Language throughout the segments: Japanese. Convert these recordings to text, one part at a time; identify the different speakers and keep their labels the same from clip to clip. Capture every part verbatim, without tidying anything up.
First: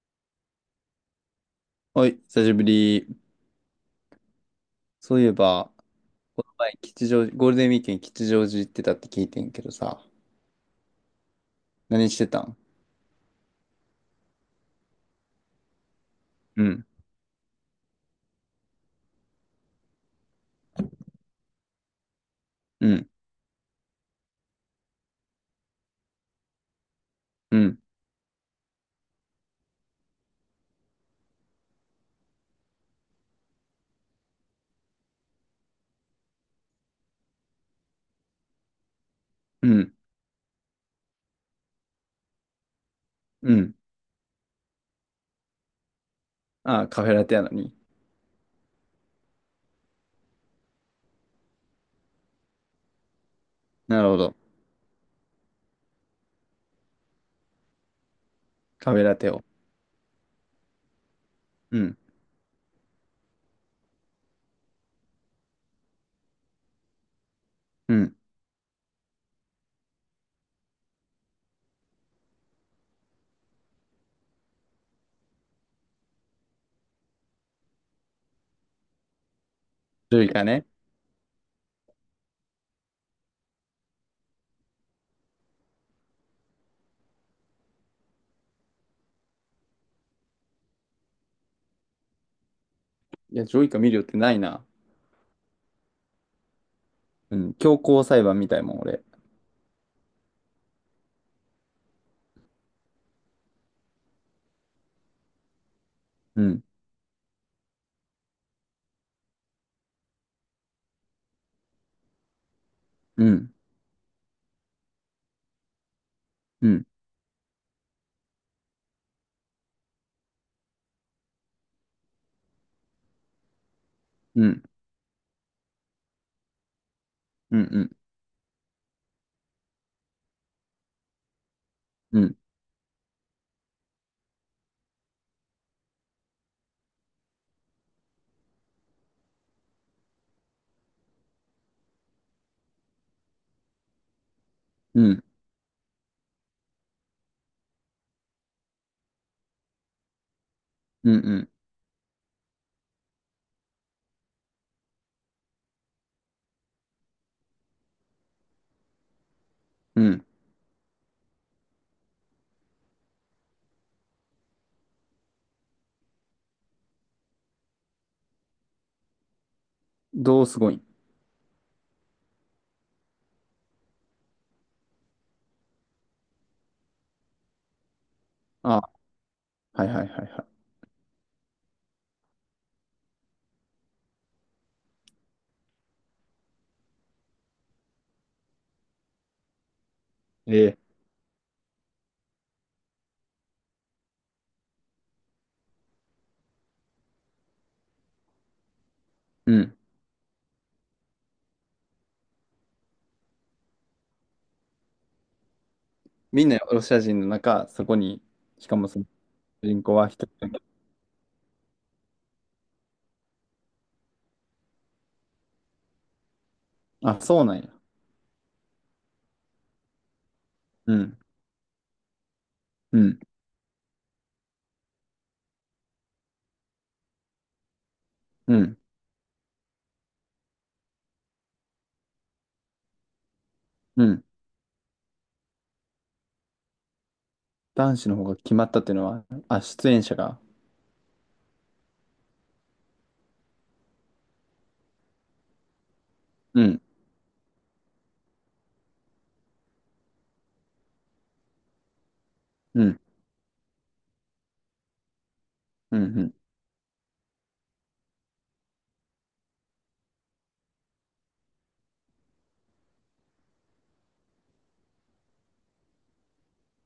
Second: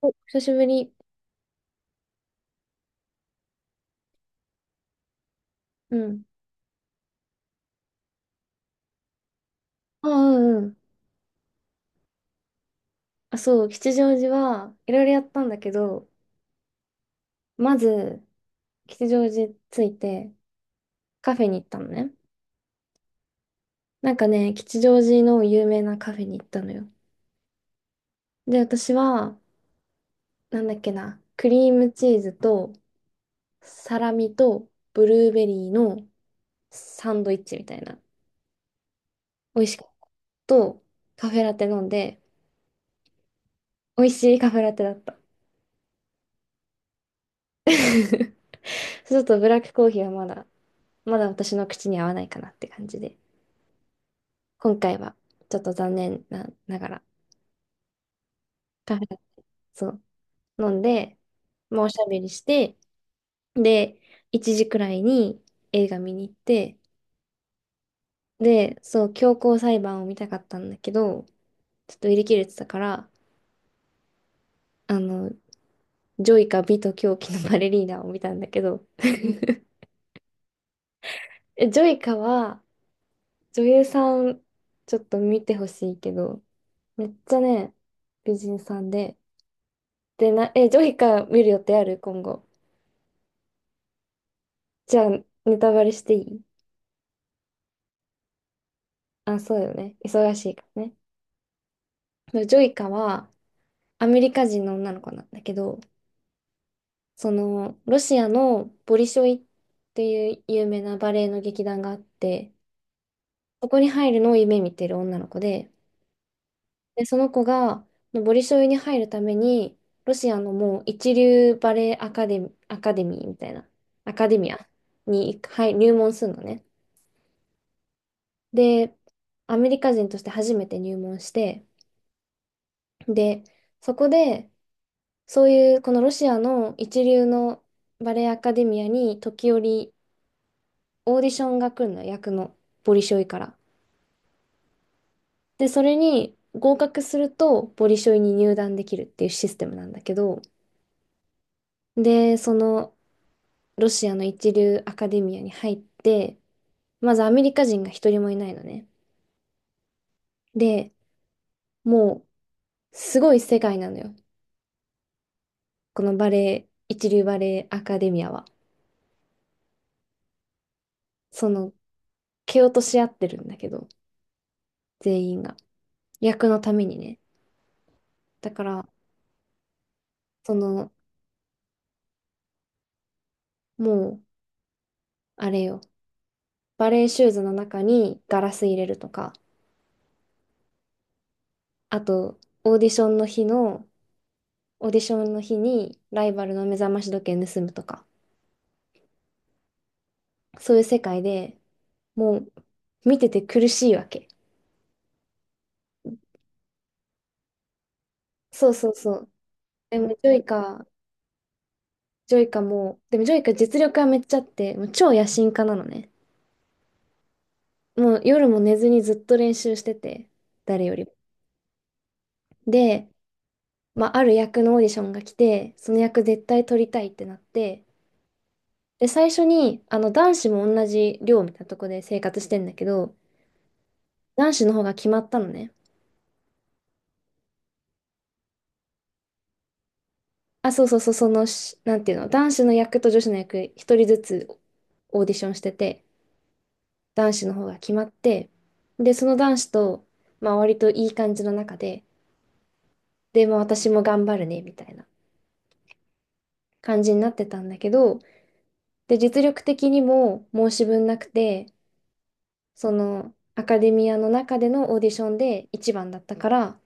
Speaker 1: お、久しぶり。
Speaker 2: はい、久しぶり。そういえば、
Speaker 1: うん。
Speaker 2: この前、吉祥寺、ゴールデンウィークに吉祥寺行ってたって聞いてんけどさ、
Speaker 1: あ、うんうん。
Speaker 2: 何してたん？
Speaker 1: あ、そう、吉祥寺はいろいろやったんだけど、
Speaker 2: うん、
Speaker 1: まず、吉祥寺着いてカフェに行ったのね。
Speaker 2: うん、
Speaker 1: なんかね、吉祥寺の有名なカフェに行ったのよ。
Speaker 2: うん、
Speaker 1: で、私は、なんだっけな、クリームチーズとサラミとブルーベリーのサンドイッチみたいな。美味
Speaker 2: う
Speaker 1: しかっ
Speaker 2: ん、
Speaker 1: た。と、カフェラテ飲んで、
Speaker 2: うん。
Speaker 1: 美味しいカフェラテだった。
Speaker 2: ああ、カフェラテやのに。
Speaker 1: ちょっとブラックコーヒーはまだ、まだ私の口に合わないかなって感じで。
Speaker 2: なるほど。
Speaker 1: 今回はちょっと残念な、ながら、
Speaker 2: カ
Speaker 1: カ
Speaker 2: フ
Speaker 1: フ
Speaker 2: ェラ
Speaker 1: ェ、
Speaker 2: テを。
Speaker 1: そう、飲んで、
Speaker 2: う
Speaker 1: まあ、お
Speaker 2: ん、
Speaker 1: しゃべりして、で、いちじくらいに映画見に行って、
Speaker 2: うん。
Speaker 1: で、そう、強行裁判を見たかったんだけど、ちょっと売り切れてたから、あの、ジョイカ、美と狂気のバレリーナを見たんだけど、
Speaker 2: ジョイカね。
Speaker 1: えジョイカは女優さん、ちょっと見てほしいけど、めっちゃね、美人さんで、でな、え、ジョイカ見る予定ある今後？
Speaker 2: いや、ジョイカ見るよってないな。
Speaker 1: じゃあ、ネタバレしていい？
Speaker 2: うん、強行裁判みたいもん、俺。
Speaker 1: あ、そうよね。忙しいからね。でジョイカはアメリカ人の女の子なんだけど、
Speaker 2: うん、
Speaker 1: その、ロシアのボリショイっていう有名なバレエの劇団があって、
Speaker 2: うん、
Speaker 1: そこに入るのを夢見てる女の子で、
Speaker 2: うん、
Speaker 1: で、その子が、ボリショイに入るために、ロシアのもう一流バレエアカデミ、アカデミーみたいな、アカデ
Speaker 2: う
Speaker 1: ミ
Speaker 2: ん、
Speaker 1: アに入入門するのね。
Speaker 2: うん、うん、
Speaker 1: で、アメリカ人として初めて入門して、
Speaker 2: うん、
Speaker 1: で、そこで、そういうこのロシアの一流のバレエアカデミアに時折オーディションが来るの、役のボリショイから。
Speaker 2: うん、うん、
Speaker 1: で、それに合格するとボリショイに入団できるっていうシステムなんだけど、
Speaker 2: うん。
Speaker 1: で、そのロシアの一流アカデミアに入って、まずアメリカ人が一人もいないのね。
Speaker 2: うん。
Speaker 1: で、もうすごい世界なのよ。このバレエ、一流バレエアカデミアは。
Speaker 2: どうすごいん？
Speaker 1: その、蹴落とし合ってるんだけど、全員が。役のためにね。だか
Speaker 2: あ
Speaker 1: ら、
Speaker 2: あ、はいはいはいは
Speaker 1: その、もう、あれよ、バレーシューズの中にガラス入れるとか、
Speaker 2: い。ええ。
Speaker 1: あと、オーディションの日の、オーディションの日にライバルの目覚まし時計盗むとか、
Speaker 2: うん。
Speaker 1: そういう世界でもう、見てて苦しいわけ。
Speaker 2: みんなロシア人の中、そこに、し
Speaker 1: そう
Speaker 2: かも
Speaker 1: そう
Speaker 2: その
Speaker 1: そう。
Speaker 2: 主人口
Speaker 1: でも、
Speaker 2: は一
Speaker 1: ジ
Speaker 2: 人
Speaker 1: ョイ
Speaker 2: だけ。
Speaker 1: カ、ジョイカも、でも、ジョイカ実力はめっちゃあって、もう超野心家なのね。
Speaker 2: あ、そうなんや。
Speaker 1: もう夜も寝ずにずっと練習してて、誰
Speaker 2: う
Speaker 1: よりも。
Speaker 2: ん、う
Speaker 1: で、
Speaker 2: ん、
Speaker 1: まあ、ある役のオーディションが来て、その役絶対取りたいってなって、
Speaker 2: うん、
Speaker 1: で、最初に、あの、男子も同じ寮みたいなとこで生活してんだけど、
Speaker 2: うん。
Speaker 1: 男子の方が決まったのね。
Speaker 2: 男子の方が決まったっていうのは、あ、出演者が。
Speaker 1: あ、そうそうそう、そのし、なんていうの、男子の役と女子の役、一人ずつオーディションしてて、
Speaker 2: うん、
Speaker 1: 男子の方が決まって、で、その男子と、まあ、割といい感じの中で、
Speaker 2: うん、
Speaker 1: で、まあ、私も頑張るね、みたいな
Speaker 2: うん、うん、
Speaker 1: 感じになってたんだけど、で、実力的にも申し分なくて、その、アカデミアの中でのオーディションで一番だったから、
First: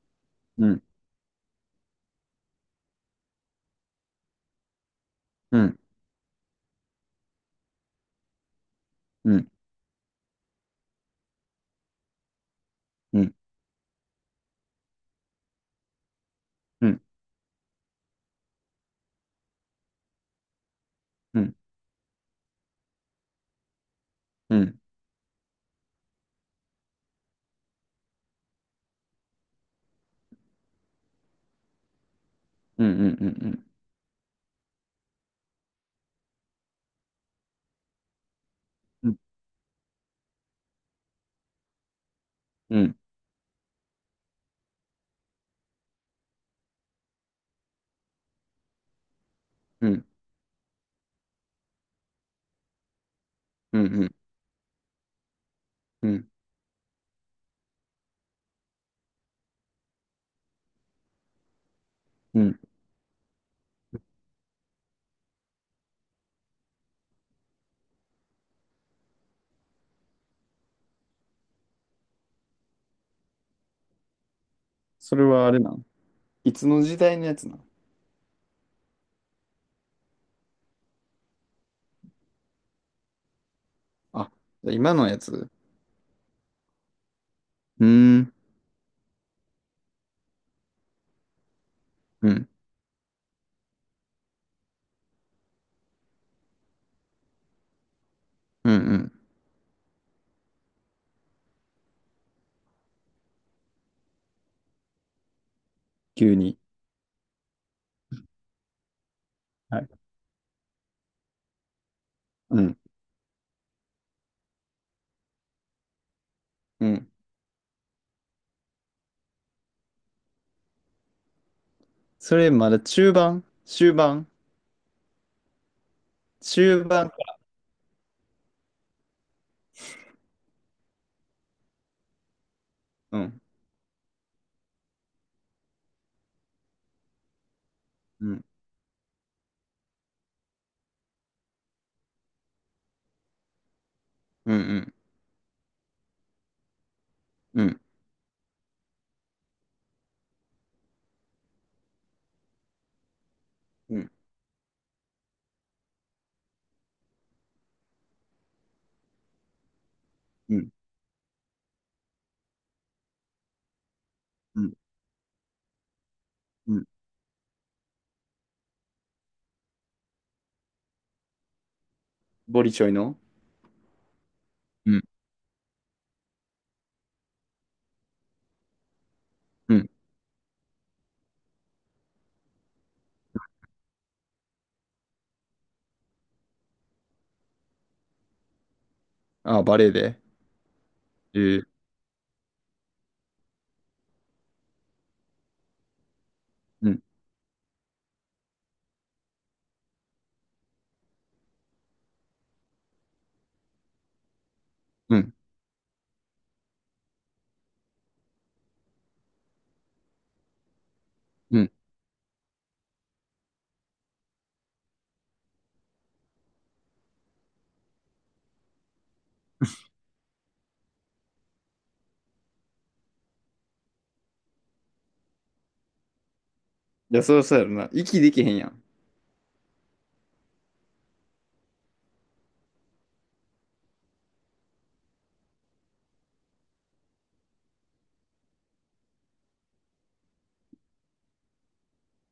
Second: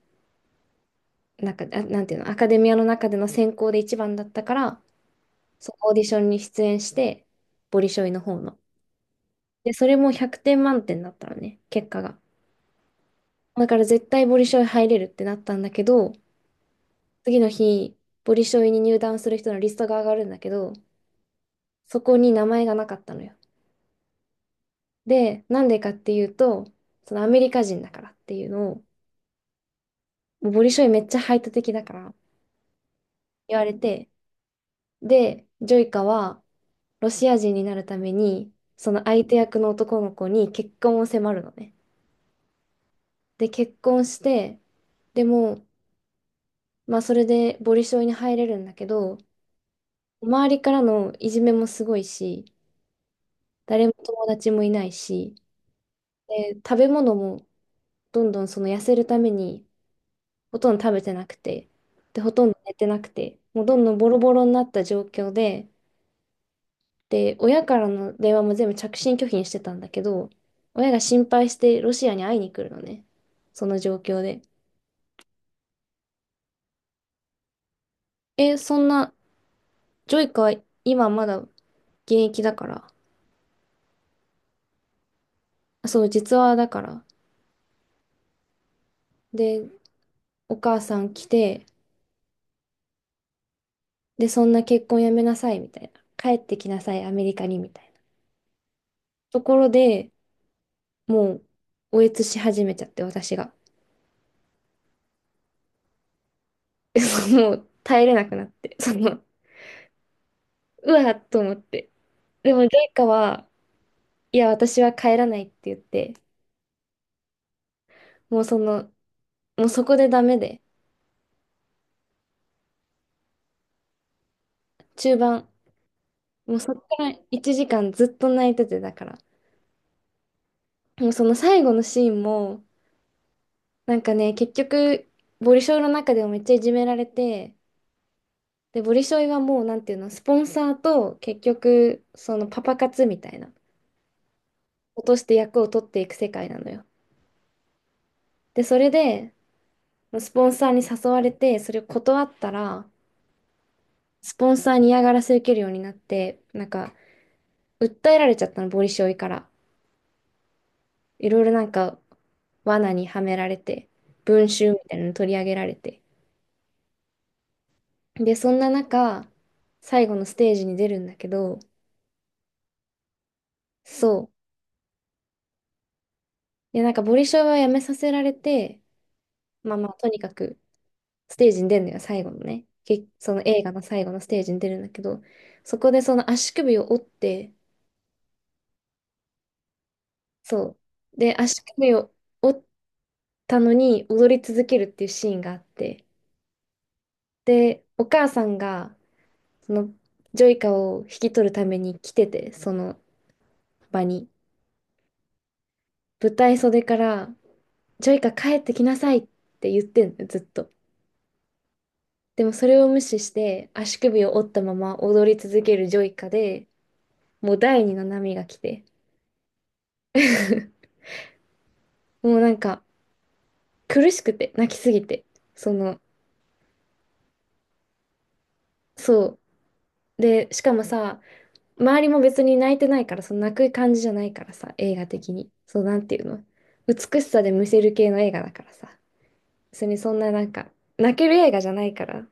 Speaker 2: うん、
Speaker 1: なんか、あ、なんていうの、アカデミアの中での選考で一番だったから、
Speaker 2: う
Speaker 1: そ
Speaker 2: ん、
Speaker 1: のオーディションに出演して、ボリショイの方の。
Speaker 2: うん、
Speaker 1: で、それもひゃくてん満点だったのね、結果が。
Speaker 2: うん、
Speaker 1: だから絶対ボリショイ入れるってなったんだけど、
Speaker 2: うん、
Speaker 1: 次の日、ボリショイに入団する人のリストが上がるんだけど、
Speaker 2: うん、うん、
Speaker 1: そこに名前がなかったのよ。
Speaker 2: うん、
Speaker 1: で、なんでかっていうと、そのアメリカ人だからっていうのを、もうボリショイめっちゃ排他的だから
Speaker 2: うん、うん、う
Speaker 1: 言
Speaker 2: ん、
Speaker 1: われて、で、ジョイカはロシア人になるために、その
Speaker 2: うん、
Speaker 1: 相手役の男の子に結婚を迫るのね。
Speaker 2: うん、
Speaker 1: で、結婚して、でも、まあそれでボリショイに入れるんだけど、
Speaker 2: うん、
Speaker 1: 周りからのいじめもすごいし、誰も友達もいないし、
Speaker 2: うん、
Speaker 1: で、食べ物もどんどんその痩せるためにほとんど食べてなくて、で、ほ
Speaker 2: う
Speaker 1: とんど
Speaker 2: ん。
Speaker 1: 寝てなくて、もうどんどんボロボロになった状況で、で、親からの電話も全部着信拒否にしてたんだけど、親が心配してロシアに会いに来るのね。その状況で。
Speaker 2: それはあれなん？いつの時代のやつなん？
Speaker 1: え、そんな、ジョイカは今まだ現役だから。
Speaker 2: あ、じゃあ今のやつ？う
Speaker 1: あそう、実話だから。
Speaker 2: ーん、
Speaker 1: で、お母さん来て、
Speaker 2: うん、
Speaker 1: で、そんな結婚やめなさい、みたいな。帰ってきなさい、アメリカに、みたいな。
Speaker 2: うん、うん。
Speaker 1: ところで、もう、おえつし始めちゃって、私が。
Speaker 2: 急に。
Speaker 1: そうもう、耐えれなくなって。その、
Speaker 2: はい。
Speaker 1: うわっと思って。でも、
Speaker 2: う
Speaker 1: ジョ
Speaker 2: ん、
Speaker 1: イカは、いや、私は帰らないって言って、
Speaker 2: うん。
Speaker 1: もうその、もうそこでダメで、
Speaker 2: それまだ中盤？終盤？
Speaker 1: 中盤、もうそこ
Speaker 2: 終
Speaker 1: か
Speaker 2: 盤
Speaker 1: ら
Speaker 2: か。
Speaker 1: いちじかんずっと泣いてて、だから。もうその最後のシーンも、
Speaker 2: うん、
Speaker 1: なんかね、結局、ボリショイの中でもめっちゃいじめられて、
Speaker 2: うん、
Speaker 1: で、ボリショイはもう、なんていうの、スポンサーと、結局、そのパパ活みたいな、
Speaker 2: うん、うん、
Speaker 1: 落として役を取っていく世界なのよ。
Speaker 2: うん、
Speaker 1: で、それで、スポンサーに誘われて、それを断ったら、
Speaker 2: うん、
Speaker 1: スポンサーに嫌がらせ受けるようになって、なんか、訴えられちゃったの、ボリショイから。
Speaker 2: うん。
Speaker 1: いろいろなんか罠にはめられて、文
Speaker 2: う
Speaker 1: 集
Speaker 2: ん、
Speaker 1: みたいなの取り上げられて。
Speaker 2: うん。
Speaker 1: で、そんな中、最後のステージに出るんだけど、
Speaker 2: ボリチョイの？
Speaker 1: そ
Speaker 2: うん、
Speaker 1: う。で、なんかボリショイはやめさせられて、ま
Speaker 2: う
Speaker 1: あま
Speaker 2: ん。
Speaker 1: あ、とにかくステージに出るのよ、最後のね。けその映画の最後のステージに出るんだけど、そこでその足首を折って、
Speaker 2: ああ、バレエで。
Speaker 1: そう。で、
Speaker 2: え
Speaker 1: 足
Speaker 2: ー、
Speaker 1: 首を折ったのに踊り続けるっていうシーンがあって、
Speaker 2: うん、
Speaker 1: で、お母さんがそのジョイカを引き取るために来てて、その場に。
Speaker 2: うん、
Speaker 1: 舞台袖から、ジョイカ帰ってきなさいって言ってんの、ずっと。
Speaker 2: うん。
Speaker 1: でもそれを無視して、足首を折ったまま踊り続けるジョイカで、もう第二の波が来て もうなんか苦しくて、泣きすぎて。その、
Speaker 2: いや、そうそうやろな。息できへんやん。
Speaker 1: そう。で、しかもさ、周りも別に泣いてないから、その泣く感じじゃないからさ、映画的に。そう、なんていうの。美しさでむせる系の映画だからさ。別にそんななんか、泣ける映画じゃないから。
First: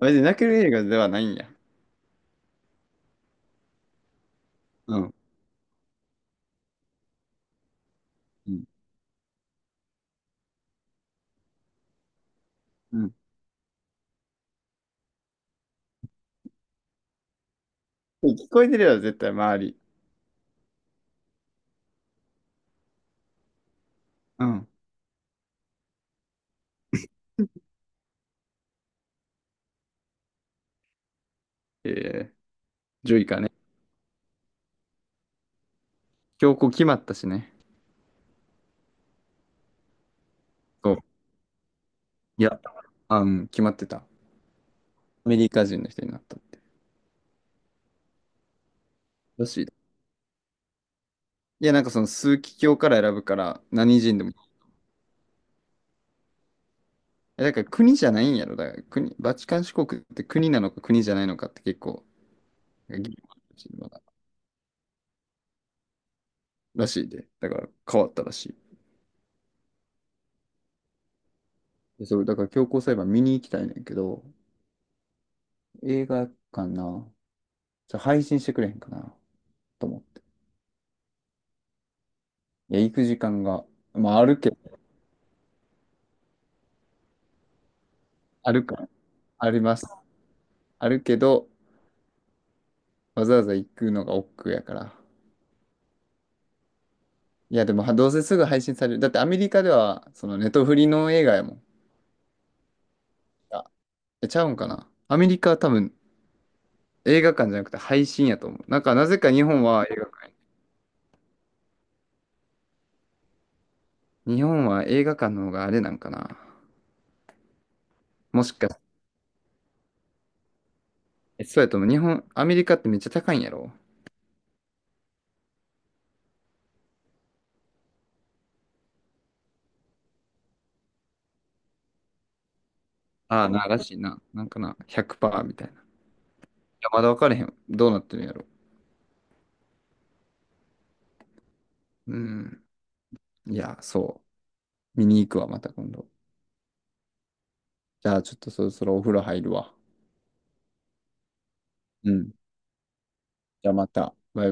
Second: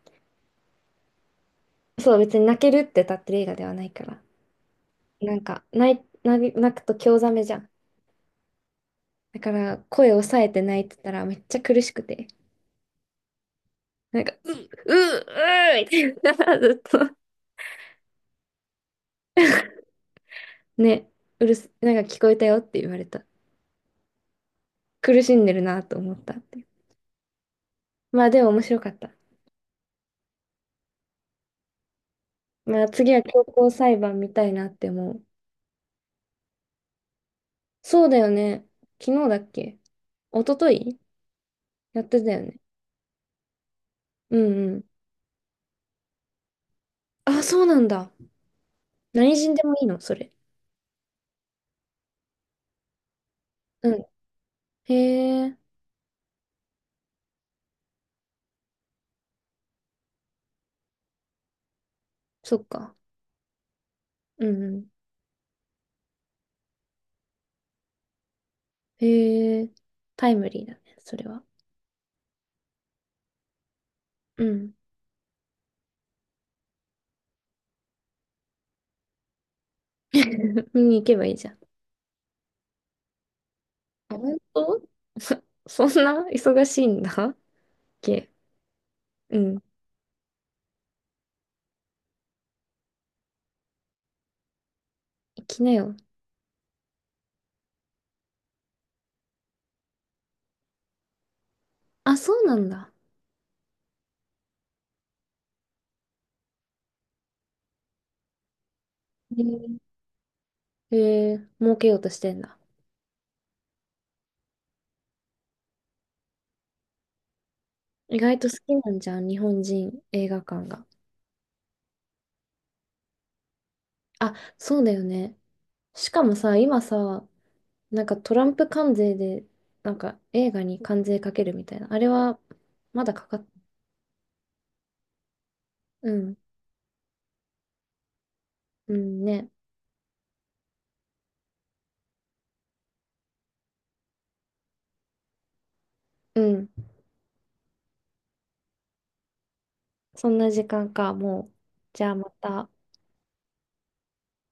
Speaker 2: あれで泣ける映画ではないんや？
Speaker 1: そう、別に泣けるって立ってる映画ではないから。
Speaker 2: うん、
Speaker 1: なんか、泣い、泣泣くと興ざめじゃん。
Speaker 2: うん、
Speaker 1: だから、声を抑えて泣いてたらめっちゃ苦しくて。
Speaker 2: うん。
Speaker 1: なんか、ううううーみたいな、ずっと。
Speaker 2: 聞こえてるやろ、絶対、周り。
Speaker 1: ね、うるす、なんか聞こえたよって言われた。
Speaker 2: うん。
Speaker 1: 苦しんでるなと思ったって。まあでも面白かった。
Speaker 2: えー、
Speaker 1: まあ次
Speaker 2: ジョ
Speaker 1: は
Speaker 2: イか
Speaker 1: 強
Speaker 2: ね。
Speaker 1: 行裁判見たいなって思う。
Speaker 2: 今日こう決まったしね。
Speaker 1: そうだよね。昨日だっけ？一昨
Speaker 2: こ
Speaker 1: 日
Speaker 2: う。
Speaker 1: やってたよ
Speaker 2: い
Speaker 1: ね。
Speaker 2: や、あ、うん、決まってた。
Speaker 1: うんうん。
Speaker 2: アメリカ人の人になった。
Speaker 1: あ、そうなんだ。何
Speaker 2: ら
Speaker 1: 人で
Speaker 2: しい。
Speaker 1: もいいの、それ？
Speaker 2: いや、なんかその枢機卿から選ぶから、
Speaker 1: う
Speaker 2: 何
Speaker 1: ん。
Speaker 2: 人でも。
Speaker 1: へえ、
Speaker 2: え、だから国じゃないんやろ。だから国、バチカン市国って国なのか国じゃないのかって結構、
Speaker 1: そっか。
Speaker 2: なんか議論あるらしい、
Speaker 1: うんうん。
Speaker 2: らしいで。だから変わったらしい。
Speaker 1: へえ、タイムリーだね、それは。
Speaker 2: でそれだから強行裁判見に行きたいねんけど、
Speaker 1: うん。
Speaker 2: 映画館な、じゃ配信してくれへんかなと思って。
Speaker 1: 見に行けばいいじゃん。
Speaker 2: いや、行く時間が、ま
Speaker 1: あ
Speaker 2: ああ
Speaker 1: 本
Speaker 2: るけど、
Speaker 1: 当？そ、そんな忙しいんだっけ？
Speaker 2: あるから、
Speaker 1: う
Speaker 2: あり
Speaker 1: ん。
Speaker 2: ます。あるけど、わざわざ行くのが億劫やから。
Speaker 1: 行きなよ。
Speaker 2: いや、でもはどうせすぐ配信される。だってアメリカでは、そのネトフリの映画やもん。
Speaker 1: あ、そうなんだ。
Speaker 2: あ、えちゃうんかな。アメリカは多分映画館じゃなくて配信やと思う。なんかなぜか
Speaker 1: へ
Speaker 2: 日本は
Speaker 1: え、
Speaker 2: 映画館。
Speaker 1: へえ儲けようとしてんだ。
Speaker 2: 日本は映画館の方があれなんかな。
Speaker 1: 意外
Speaker 2: も
Speaker 1: と
Speaker 2: し
Speaker 1: 好
Speaker 2: か、
Speaker 1: きなんじゃん、日本人映画館が。
Speaker 2: えそうやと思う。日本、アメリカってめっちゃ高いんやろ？
Speaker 1: あ、そうだよね。しかもさ、今さ、なんかトランプ関税で、なんか映画に関税かけるみたいな。あれは、まだかか
Speaker 2: あ
Speaker 1: っ、
Speaker 2: あ、な、らしいな。なんかな、ひゃくパーセントみたいな。い
Speaker 1: うん、
Speaker 2: や、まだ分からへん。どうなってるんやろ。
Speaker 1: うんね。
Speaker 2: うん。いや、そう。見に行くわ、また今度。
Speaker 1: うん。
Speaker 2: じゃあ、ちょっとそろそろお風呂入るわ。
Speaker 1: そんな時間か、もう。じゃ
Speaker 2: う
Speaker 1: あま
Speaker 2: ん。
Speaker 1: た。
Speaker 2: じゃあ、また。バイバイ。